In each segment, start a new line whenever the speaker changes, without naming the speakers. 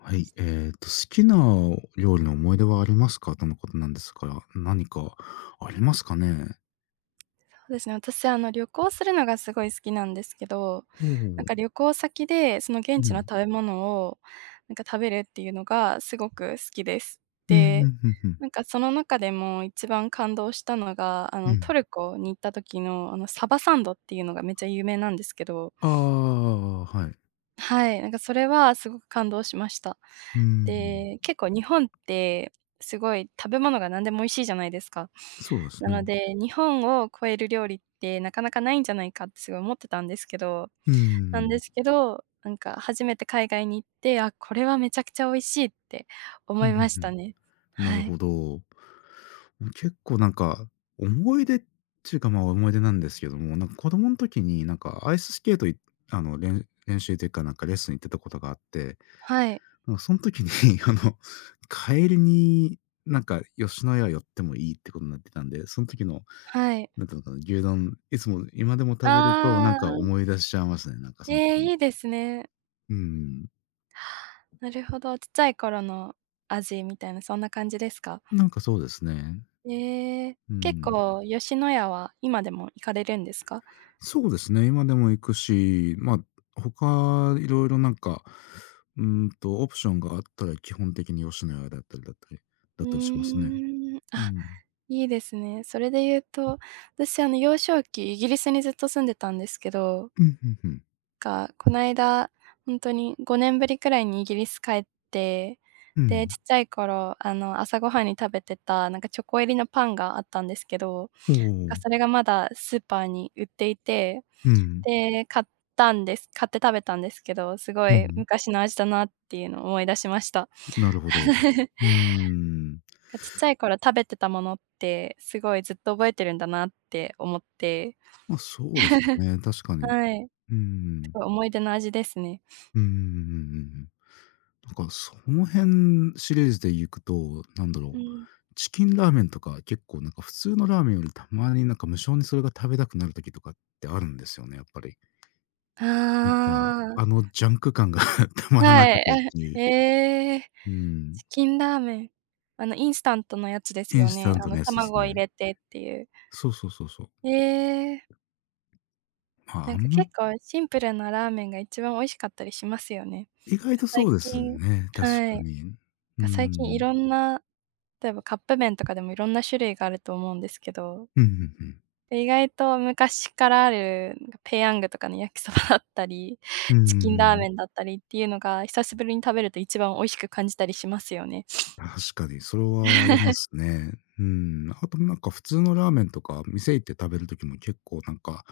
はい、好きな料理の思い出はありますか？とのことなんですが、何かありますかね？
そうですね、私、旅行するのがすごい好きなんですけど、
ほ
なん
う。
か旅行先で、その現
う
地の
ん。
食べ物を、なんか食べるっていうのがすごく好きです。
うんう
で、
ん、うんうん。
なんかその中でも一番感動したのが、
う
ト
ん。
ルコに行った時の、サバサンドっていうのがめっちゃ有名なんですけど、
ああ、はい。
はい、なんかそれはすごく感動しました。
うん。
で、結構日本ってすごい食べ物が何でも美味しいじゃないですか。
そうです
な
ね。
ので、日本を超える料理ってなかなかないんじゃないかってすごい思ってたんですけど
うん。
なんか初めて海外に行って、あ、これはめちゃくちゃ美味しいって
う
思
んう
いました
ん
ね。
うん。な
は
る
い。
ほど。結構なんか、思い出っていうか、まあ、思い出なんですけども、なんか子供の時になんかアイススケートあの、練習というか、なんかレッスン行ってたことがあって、
はい。
なんかその時に あの、カエルに、なんか吉野家寄ってもいいってことになってたんで、その時の、
はい。
なんていうのかな、牛丼、いつも今でも食べると、なん
あ
か
あ、
思い出しちゃいますね、なんかその
え
時の。
え、いいですね。
うん。
なるほど、ちっちゃい頃の味みたいなそんな感じですか？
なんかそうですね。
ええ、
う
結
ん。
構吉野家は今でも行かれるんですか？
そうですね、今でも行くし、まあ、他いろいろなんか、オプションがあったら基本的に吉野家だったりだったりだ
う
ったりしますね。
ーん、
う
あ、
ん。
いいですね。それで言うと、私、幼少期、イギリスにずっと住んでたんですけど、
うん、うんうん。
が、こないだ、ほんとに5年ぶりくらいにイギリス帰って、
う
で、ち
ん。
っちゃい頃、朝ごはんに食べてた、なんか、チョコ入りのパンがあったんですけど、
お
が、
お。
それがまだスーパーに売っていて、
うん。
で、買って食べたんですけど、すご
う
い
ん。
昔の味だなっていうのを思い出しました。
なるほど。うーん。
ちっちゃい頃食べてたものって、すごいずっと覚えてるんだなって思って、
ま、そうですね、確かに。
はい、
うー
す
ん。
ごい思い出の味ですね。
うんん。なんかその辺シリーズで行くと、なんだ
う
ろう、
ん。
チキンラーメンとか結構なんか普通のラーメンよりたまになんか無性にそれが食べたくなる時とかってあるんですよね、やっぱり。
あ
なんか、
あ、
あのジャンク感が たまらな
は
く
い、
てっ てい
え、
う。
ええ、
うん。
チキンラーメン。インスタントのやつで
イ
す
ン
よ
スタ
ね。
ントのやつで
卵
す
を入
ね。
れてっていう。
そうそうそうそう。
ええ、
まあ、
なんか結構シンプルなラーメンが一番美味しかったりしますよね。
意外とそ
最
うです
近
ね、確
は
か
い、
に。うー
最近い
ん。
ろんな、例えばカップ麺とかでもいろんな種類があると思うんですけど
うんうんうん。
で意外と昔からある、ペヤングとかの焼きそばだったり、
うー
チキンラー
ん。
メンだったりっていうのが、久しぶりに食べると一番美味しく感じたりしますよね。
確かにそれはありますね。うん。あとなんか普通のラーメンとか、店行って食べる時も結構なんか、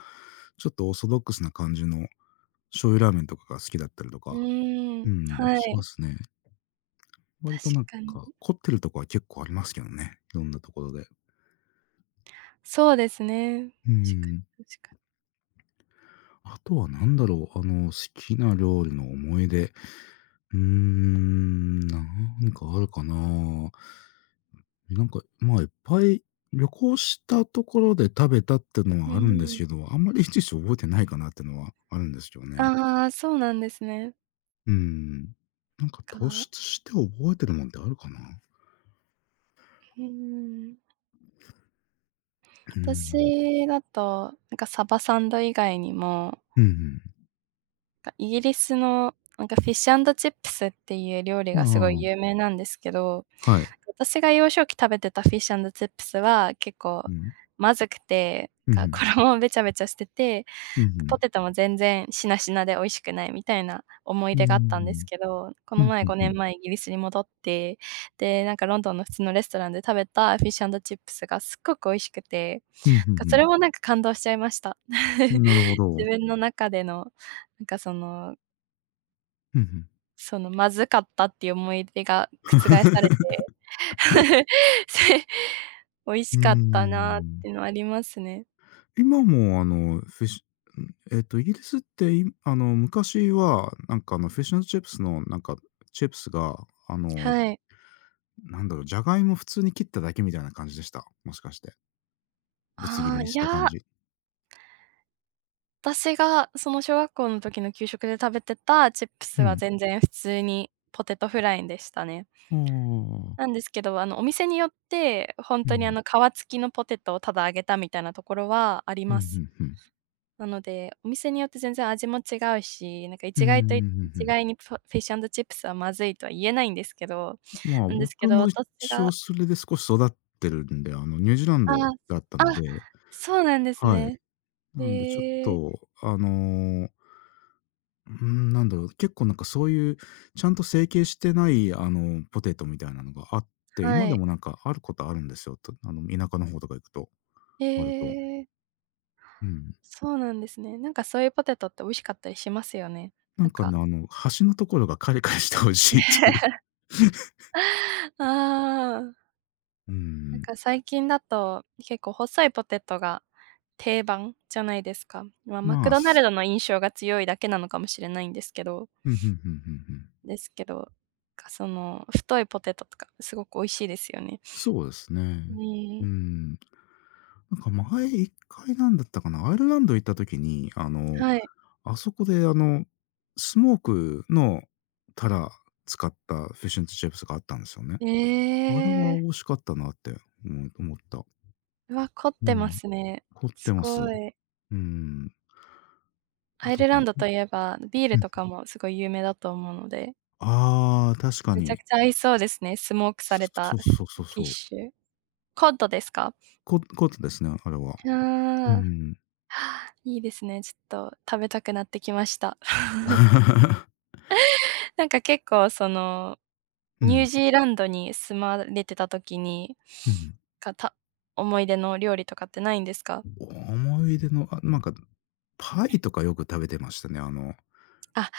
ちょっとオーソドックスな感じの醤油ラーメンとかが好きだったりと
う
か、
ー
う
ん、
ん、
は
しま
い、
すね。
確
割となん
かに。
か、凝ってるとこは結構ありますけどね、いろんなところで。
そうですね。
う
確か
ん。
に確か
あとは何だろう、あの、好きな料理の思い出。うーん、なんかあるかな。なんか、まあ、いっぱい旅行したところで食べたっての
に。
は
う
あるんです
ーん。
けど、あんまりいちいち覚えてないかなってのはあるんですよね。
ああ、そうなんですね。
うーん。なんか突
う
出して覚えてるもんってあるかな？
ーん、
うーん。
私だと、なんかサバサンド以外にも、
うん
なんかイギリスのなんかフィッシュアンドチップスっていう料理
う
がすごい
ん。
有名なんですけど
ああ、はい。
私が幼少期食べてたフィッシュアンドチップスは、結構
うん。
まずくて、
うん、ふん。
衣もべちゃべちゃしてて、
う
ポ
ん
テトも全然しなしなで美味しくないみたいな思い
うんう
出
んう
があったんです
ん
けど、こ
うーん。
の
うん
前
うんう
5
ん。
年前イギリスに戻って、で、なんかロンドンの普通のレストランで食べたフィッシュアンドチップスがすっごく美味しくて、
ん
そ
ん
れもなんか感動しちゃいました。
ん。なる ほど。
自分の中での、なんかその
うんうん。
まずかったっていう思い出が覆され て せ美味し
うー
かったなっ
ん。
ていうのはありますね。
今もあの、フィッシュん、イギリスって、あの、昔はなんかあの、フィッシュアンドチップスのなんか、チップスがあの、
はい。
なんだろう、ジャガイモ普通に切っただけみたいな感じでした。もしかして。ぶつ切
あ
り
あ、
に
い
した感
や、
じ。
私がその小学校の時の給食で食べてたチップス
う
は
ん。
全然普通にポテトフライでしたね。
あああ
な
あ。
んですけど、お店によって、本
う
当に
ん。
皮付きのポテトをただ揚げたみたいなところはあり
うんう
ます。
んうん。
なので、お店によって全然味も違うし、なんか
うんうんうんう
一
ん。
概にフィッシュチップスはまずいとは言えないんですけど
まあ、
なんですけ
僕
ど、
も一応それで少し育ってるんで、あの、ニュージーラン
あ
ド
あ、
だった
あ、
ので、
そうなんです
はい。
ね。
なんでちょっ
へえ、
とあの、うーん、なんだろう、結構なんかそういう、ちゃんと成形してない、あの、ポテトみたいなのがあって、今
は
で
い。
もなんかあることあるんですよ。とあの、田舎の方とか行くと、
へ
割と。
え、
うん。
そうなんですね。なんかそういうポテトって美味しかったりしますよね。
な
な
ん
ん
かね、
か。
あの、端のところがカリカリしてほしいっていう。
ああ、
うー
なん
ん。
か最近だと、結構細いポテトが定番じゃないですか。まあ、マ
ま
ク
あ、
ドナルドの印象が強いだけなのかもしれないんですけど
うん、ふんふんふんふん。
ですけど、その太いポテトとかすごく美味しいですよね。
そうですね。
う
うー
ん、
ん。なんか前一回なんだったかな、アイルランド行った時に、あの
はい。
あそこであの、スモークのタラ使ったフィッシュンチップスがあったんですよね。
え
あれは
え。
美味しかったなって思った。
うわ、凝っ
う
てま
ん。
すね。
凝っ
す
てます。
ごい。
うん。あ
アイ
と、
ルランドといえば、ビー
う
ル
ん。
とかもすごい有名だと思うので、
ああ、確か
めちゃ
に。
くちゃ合いそうですね、スモークされ
そ
た
う
フ
そうそう
ィッ
そう。
シュ。コッドですか？
凝ってですね、あれは。う
あ
ん。
あ、いいですね。ちょっと食べたくなってきました。なんか結構その、
う
ニュー
ん。
ジーランドに住まれてた時に、
うん。
かた思い出の料理とかってないんですか？
思い出の、あ、なんか、パイとかよく食べてましたね。あの、
あ、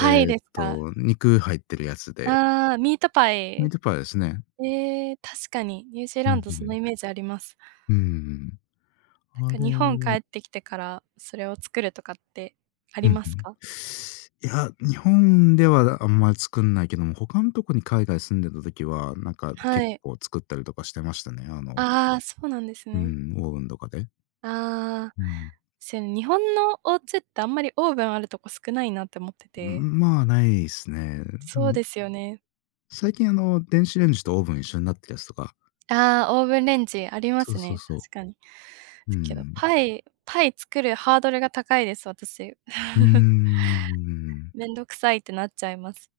え
イですか。
肉入ってるやつで。
ああー、ミートパ
ミー
イ。
トパイですね。
ええ、確かに、ニュージー
う
ラン
ん
ド
う
そ
ん。
のイメージあります。
うん。
なん
あ
か
れ
日本帰
を、
ってきてから、それを作るとかってあ
う
り
ん、ん。い
ますか？
や、日本ではあんまり作んないけども、他んとこに海外住んでた時は、なんか
は
結
い。
構作ったりとかしてましたね。あの、
ああ、そうなんです
う
ね。
ん、オーブンとかで。
ああ、
うん。
日本のお家ってあんまりオーブンあるとこ少ないなって思ってて。
まあ、ないですね。で
そう
も、
ですよね。
最近あの、電子レンジとオーブン一緒になってるやつとか、
ああ、オーブンレンジありま
そう
す
そう
ね、
そ
確かに。
う。う
すけど、
ん。
パイ作るハードルが高いです、私。
うー ん。
めんどくさいってなっちゃいます。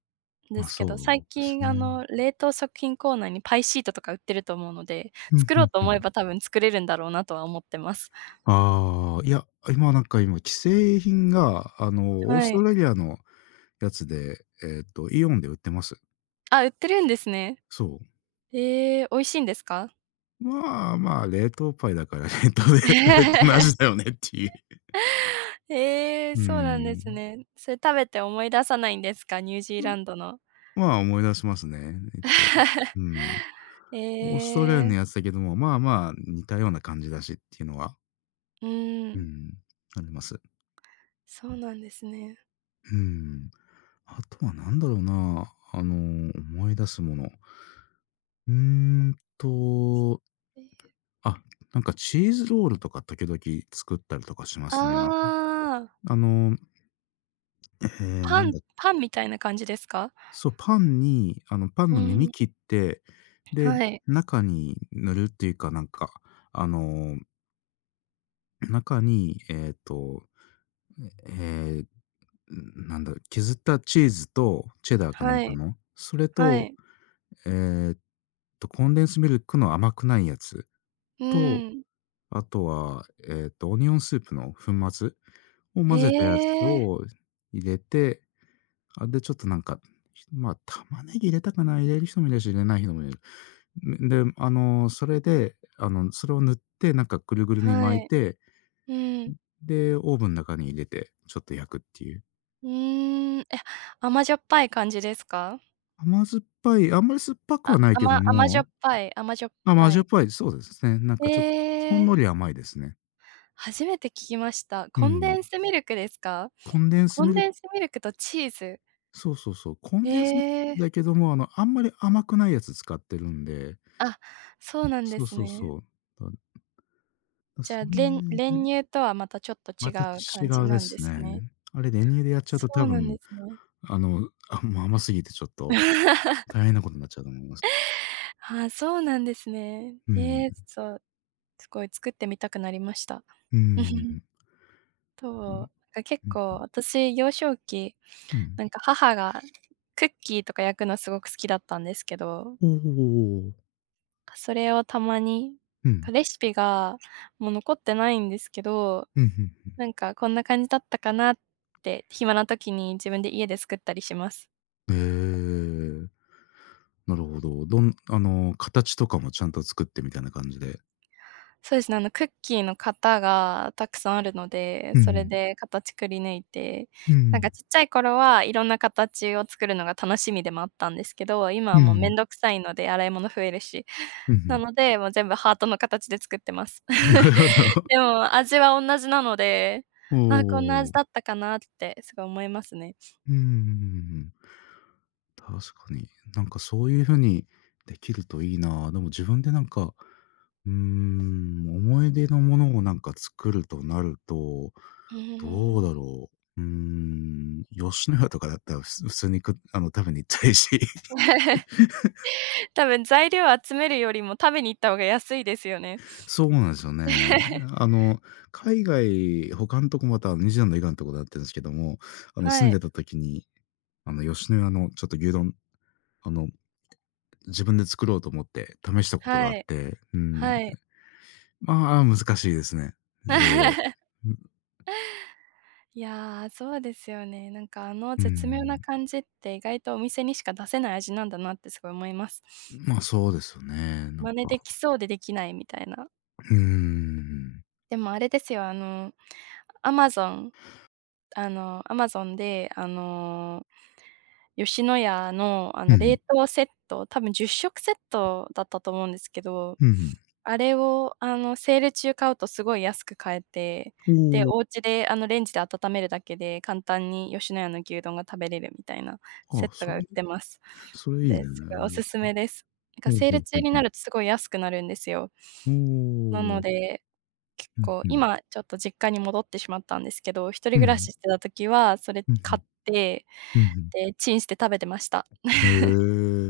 で
ま、
すけ
そ
ど、最
うです
近
ね。
冷凍食品コーナーにパイシートとか売ってると思うので、
ふん
作
ふ
ろう
ん
と
ふ
思え
ん。
ば多分作れるんだろうなとは思ってます。
ああ、いや、今なんか今既製品が、あの、オース
は
ト
い。
ラリアのやつで、イオンで売ってます。
あ、売ってるんですね。
そう。
ええ、美味しいんですか？
まあまあ、冷凍パイだから 冷凍の味 だよねっていう。
ええ、
うー
そうなんです
ん。
ね。それ食べて思い出さないんですか？ニュージー
ん、
ランドの。
まあ、思い出しますね、一応。うん。
え
オーストラリアの
え、
やつだけども、まあまあ、似たような感じだしっていうのは、
う
う
ん、
ん、あります。
そうなんですね。
うん。あとは何だろうな、あの、思い出すもの。うーんと、あ、なんかチーズロールとか時々作ったりとかしま
あ
すね。
あ、
あの、えー
パ
なん
ン
だっ
パンみたいな感じですか？
そう、パンに、あの、パン
う
の耳
ん、
切って、で、
はい、
中に塗るっていうか、なんか、あの、中に、えーなんだ、削ったチーズとチェダーかなん
は
か
い、
の、それ
は
と、
い。
えっコンデンスミルクの甘くないやつ
う
と、
ん。
あとは、オニオンスープの粉末を
え
混ぜたやつ
え。
を入れて、あ、で、ちょっとなんか、まあ、玉ねぎ入れたかな、入れる人もいるし、入れない人もいるで、あの、それで、あの、それを塗って、なんかぐるぐるに
は
巻い
い。
て、
うん。
で、オーブンの中に入れて、ちょっと焼くっていう。
うーん。え、甘じょっぱい感じですか？
甘酸っぱい、あんまり酸っぱくは
あ、
ないけど
甘じょ
も、
っぱい甘じょっ
あ、ま、
ぱ
味っ
い。
ぱい、そうですね。なんかちょっとほん
ええ、
のり甘いですね。
初めて聞きました。
う
コンデ
ん。
ンスミルクですか？
コンデンス
コ
ミ
ン
ル
デンスミルクとチーズ。
そうそうそう、コン
え
デンスミ
え、
だけども、あの、あんまり甘くないやつ使ってるんで、
あ、そうなんで
そう
す
そう
ね。
そう。だだ
じ
そ
ゃあ、
れ
練
で
乳とはまたちょっと
ま
違
た
う
違
感じ
うで
なんで
す
すね。
ね。あれ、練乳でやっちゃう
そ
と多
うなんで
分、
すね。
あの、あ、もう甘すぎてちょっと大変なことになっちゃうと思います。
ああ、そうなんですね。
うん。
ええ、そう、すごい作ってみたくなりました。
うん。
そ
うん。
う、なんか結
う
構
ん。
私、幼少期、なんか母がクッキーとか焼くのすごく好きだったんですけど、
おおおお
それをたまに、
うん。
レシピがもう残ってないんですけど、
うん、
なんかこんな感じだったかなって、暇な時に自分で家で作ったりします。
うん。へえ。なるほど。あの、形とかもちゃんと作ってみたいな感じで。
そうですね、クッキーの型がたくさんあるので、
う
それ
ん。
で形くり抜いて、
う
なんか
ん。
ちっちゃい頃はいろんな形を作るのが楽しみでもあったんですけど、今は
う
もうめ
ん。
んどくさいので洗い物増えるし。
うん。うん、ふ
な
ん。
ので、もう全部ハートの形で作ってます。
なる ほど。
でも味はおんなじなので、
お
あこんな
お。
味だったかなってすごい思いますね。
うんうんうんうんんなるほどおおうんうんうんうん、確かに。なんかそういう風にできるといいな。でも自分でなんか、うーん、思い出のものをなんか作るとなると、
うー
どう
ん。
だろう。うーん、吉野家とかだったら、普通にあの、食べに行っちゃいし。
多分材料集めるよりも食べに行った方が安いですよね。
そうなんですよね。あ の、海外他んとこまたニュージーン以外のとこだったんですけども、あの、住
は
んで
い、
た時に、あの、吉野家のちょっと牛丼、あの、自分で作ろうと思って試したこと
は
があっ
い、
て、うん。
はい。
まあ、難しいですね。いろいろ。う
いやー、そうですよね。なんかあの
う
絶妙な
ん。
感じって意外とお店にしか出せない味なんだなってすごい思います。
まあ、そうですよね。なん
真似で
か、
きそうでできないみたいな。
うーん。
でもあれですよ、Amazon あの、アマゾンで、吉野家の、
う
冷
ん、
凍セット、多分10食セットだったと思うんですけど、
うん。
あれを、セール中買うとすごい安く買えて、で、
おお、
お家で、レンジで温めるだけで簡単に吉野家の牛丼が食べれるみたいなセ
あ、
ットが売ってます。
それいいね。
で、すごいおすすめです。なんか
ほん
セー
ほ
ル
んほ
中
ん
になるとすごい安くなるんですよ。
お
なの
お。
で結
うん
構、
うん。
今ちょっと実家に戻ってしまったんですけど、一
う
人暮ら
ん。
ししてた時は、それ
う
買
ん
って、
うん。うんうん。
で、チンして食べてました。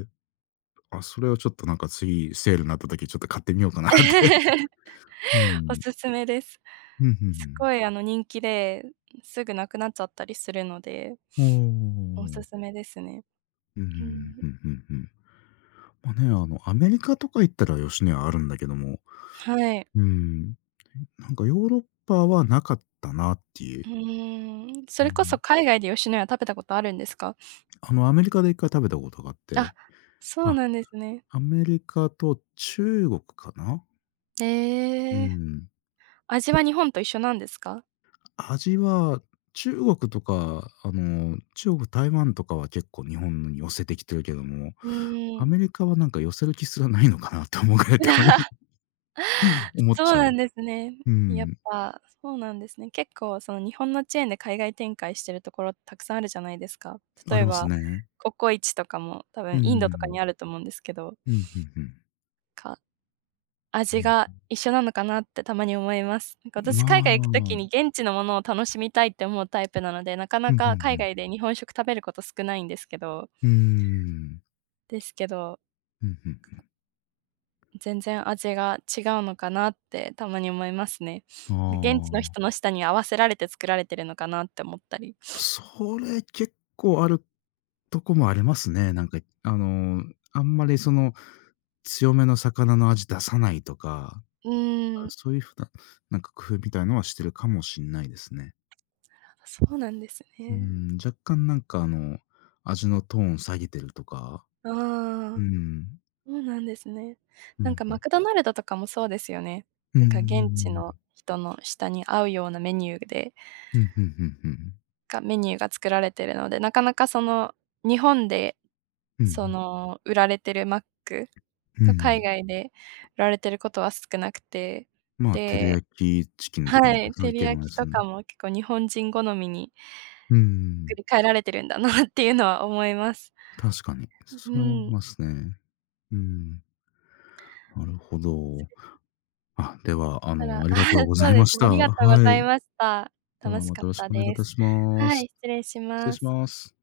へえ。あ、それはちょっとなんか次セールになった時ちょっと買ってみようかなって。う
お
ん。
すすめです。
うんうんう
す
ん。
ごい人気で、すぐなくなっちゃったりするので、
お
おす
お。
すめですね。
うん、うんう
うん、
んうんうんうん。まあね、あの、アメリカとか行ったら吉野家あるんだけども、
はい。
うん。なんかヨーロッパはなかったなっていう。
うーん、そ
う
れこそ
ん。
海外で吉野家食べたことあるんですか？
あの、アメリカで一回食べたことがあって、
あ、そう
あ。
なんですね。
アメリカと中国かな？う
ええ。
ん。
味は日本と一緒なんですか？
味は中国とか、あの、中国、台湾とかは結構日本に寄せてきてるけども、
うー
ア
ん。
メリカはなんか寄せる気すらないのかなって思うぐらいたまに 思っ
そ
ち
う
ゃう。
なんですね。
う
やっ
ん、
ぱ、そうなんですね。結構その日本のチェーンで海外展開してるところたくさんあるじゃないですか。
あ
例
り
え
ます
ば、
ね。
ココイチとかも多
う
分インドとか
ん。
にあると思うんですけど、
うん、うんうん。
か
う
味
ん。
が一緒なのかなってたまに思います。なんか私海
まあ、う
外行く
ん、う
時
ん
に現地のものを楽しみたいって思うタイプなので、なか
う
なか海
ん。
外で日本食食べること少ないんですけど
うーん。
ですけど
うん、うん。
全然味が違うのかなってたまに思いますね。
あ
現地の
あ。
人の舌に合わせられて作られてるのかなって思ったり。
それ結構あるとこもありますね。なんか、あの、あんまりその、強めの魚の味出さないとか、
うーん、
そういうふうな、なんか工夫みたいのはしてるかもしんないですね。
そうなんです
う
ね。
ん、若干なんかあの、味のトーン下げてるとか、
あ
う
あ、
ん、
そうなんですね。
う
なん
ん、
かマクドナルドとかもそうですよね。
うん、う
なんか現
ん、
地の人の舌に合うようなメニューで
うん、うん、うん、うん、
がメニューが作られてるので、なかなかその日本で
うん、
そ
う
の売られてるマック
ん、う
が
ん。
海外で売られてることは少なくて、
まあ、照り
で
焼きチキン
は
とかの
い、
そうい
照
う
り
系の
焼
や
き
つ、
とかも結構日本人好みに
うん、
作り変えられてるんだなっていうのは思います。
確かに、
う
それはあり
ん。
ますね。うん、なるほど。あ、では、あ
た
の、
だ
ありがとうござ
そ
い
うで
まし
すね、
た。
ありがとうご
は
ざい
い。
ました。
で
楽
は
し
ま
かっ
たよろし
た
くお願いい
で
た
す。
しま
は
す。
い、失礼し
失礼
ま
し
す。
ます。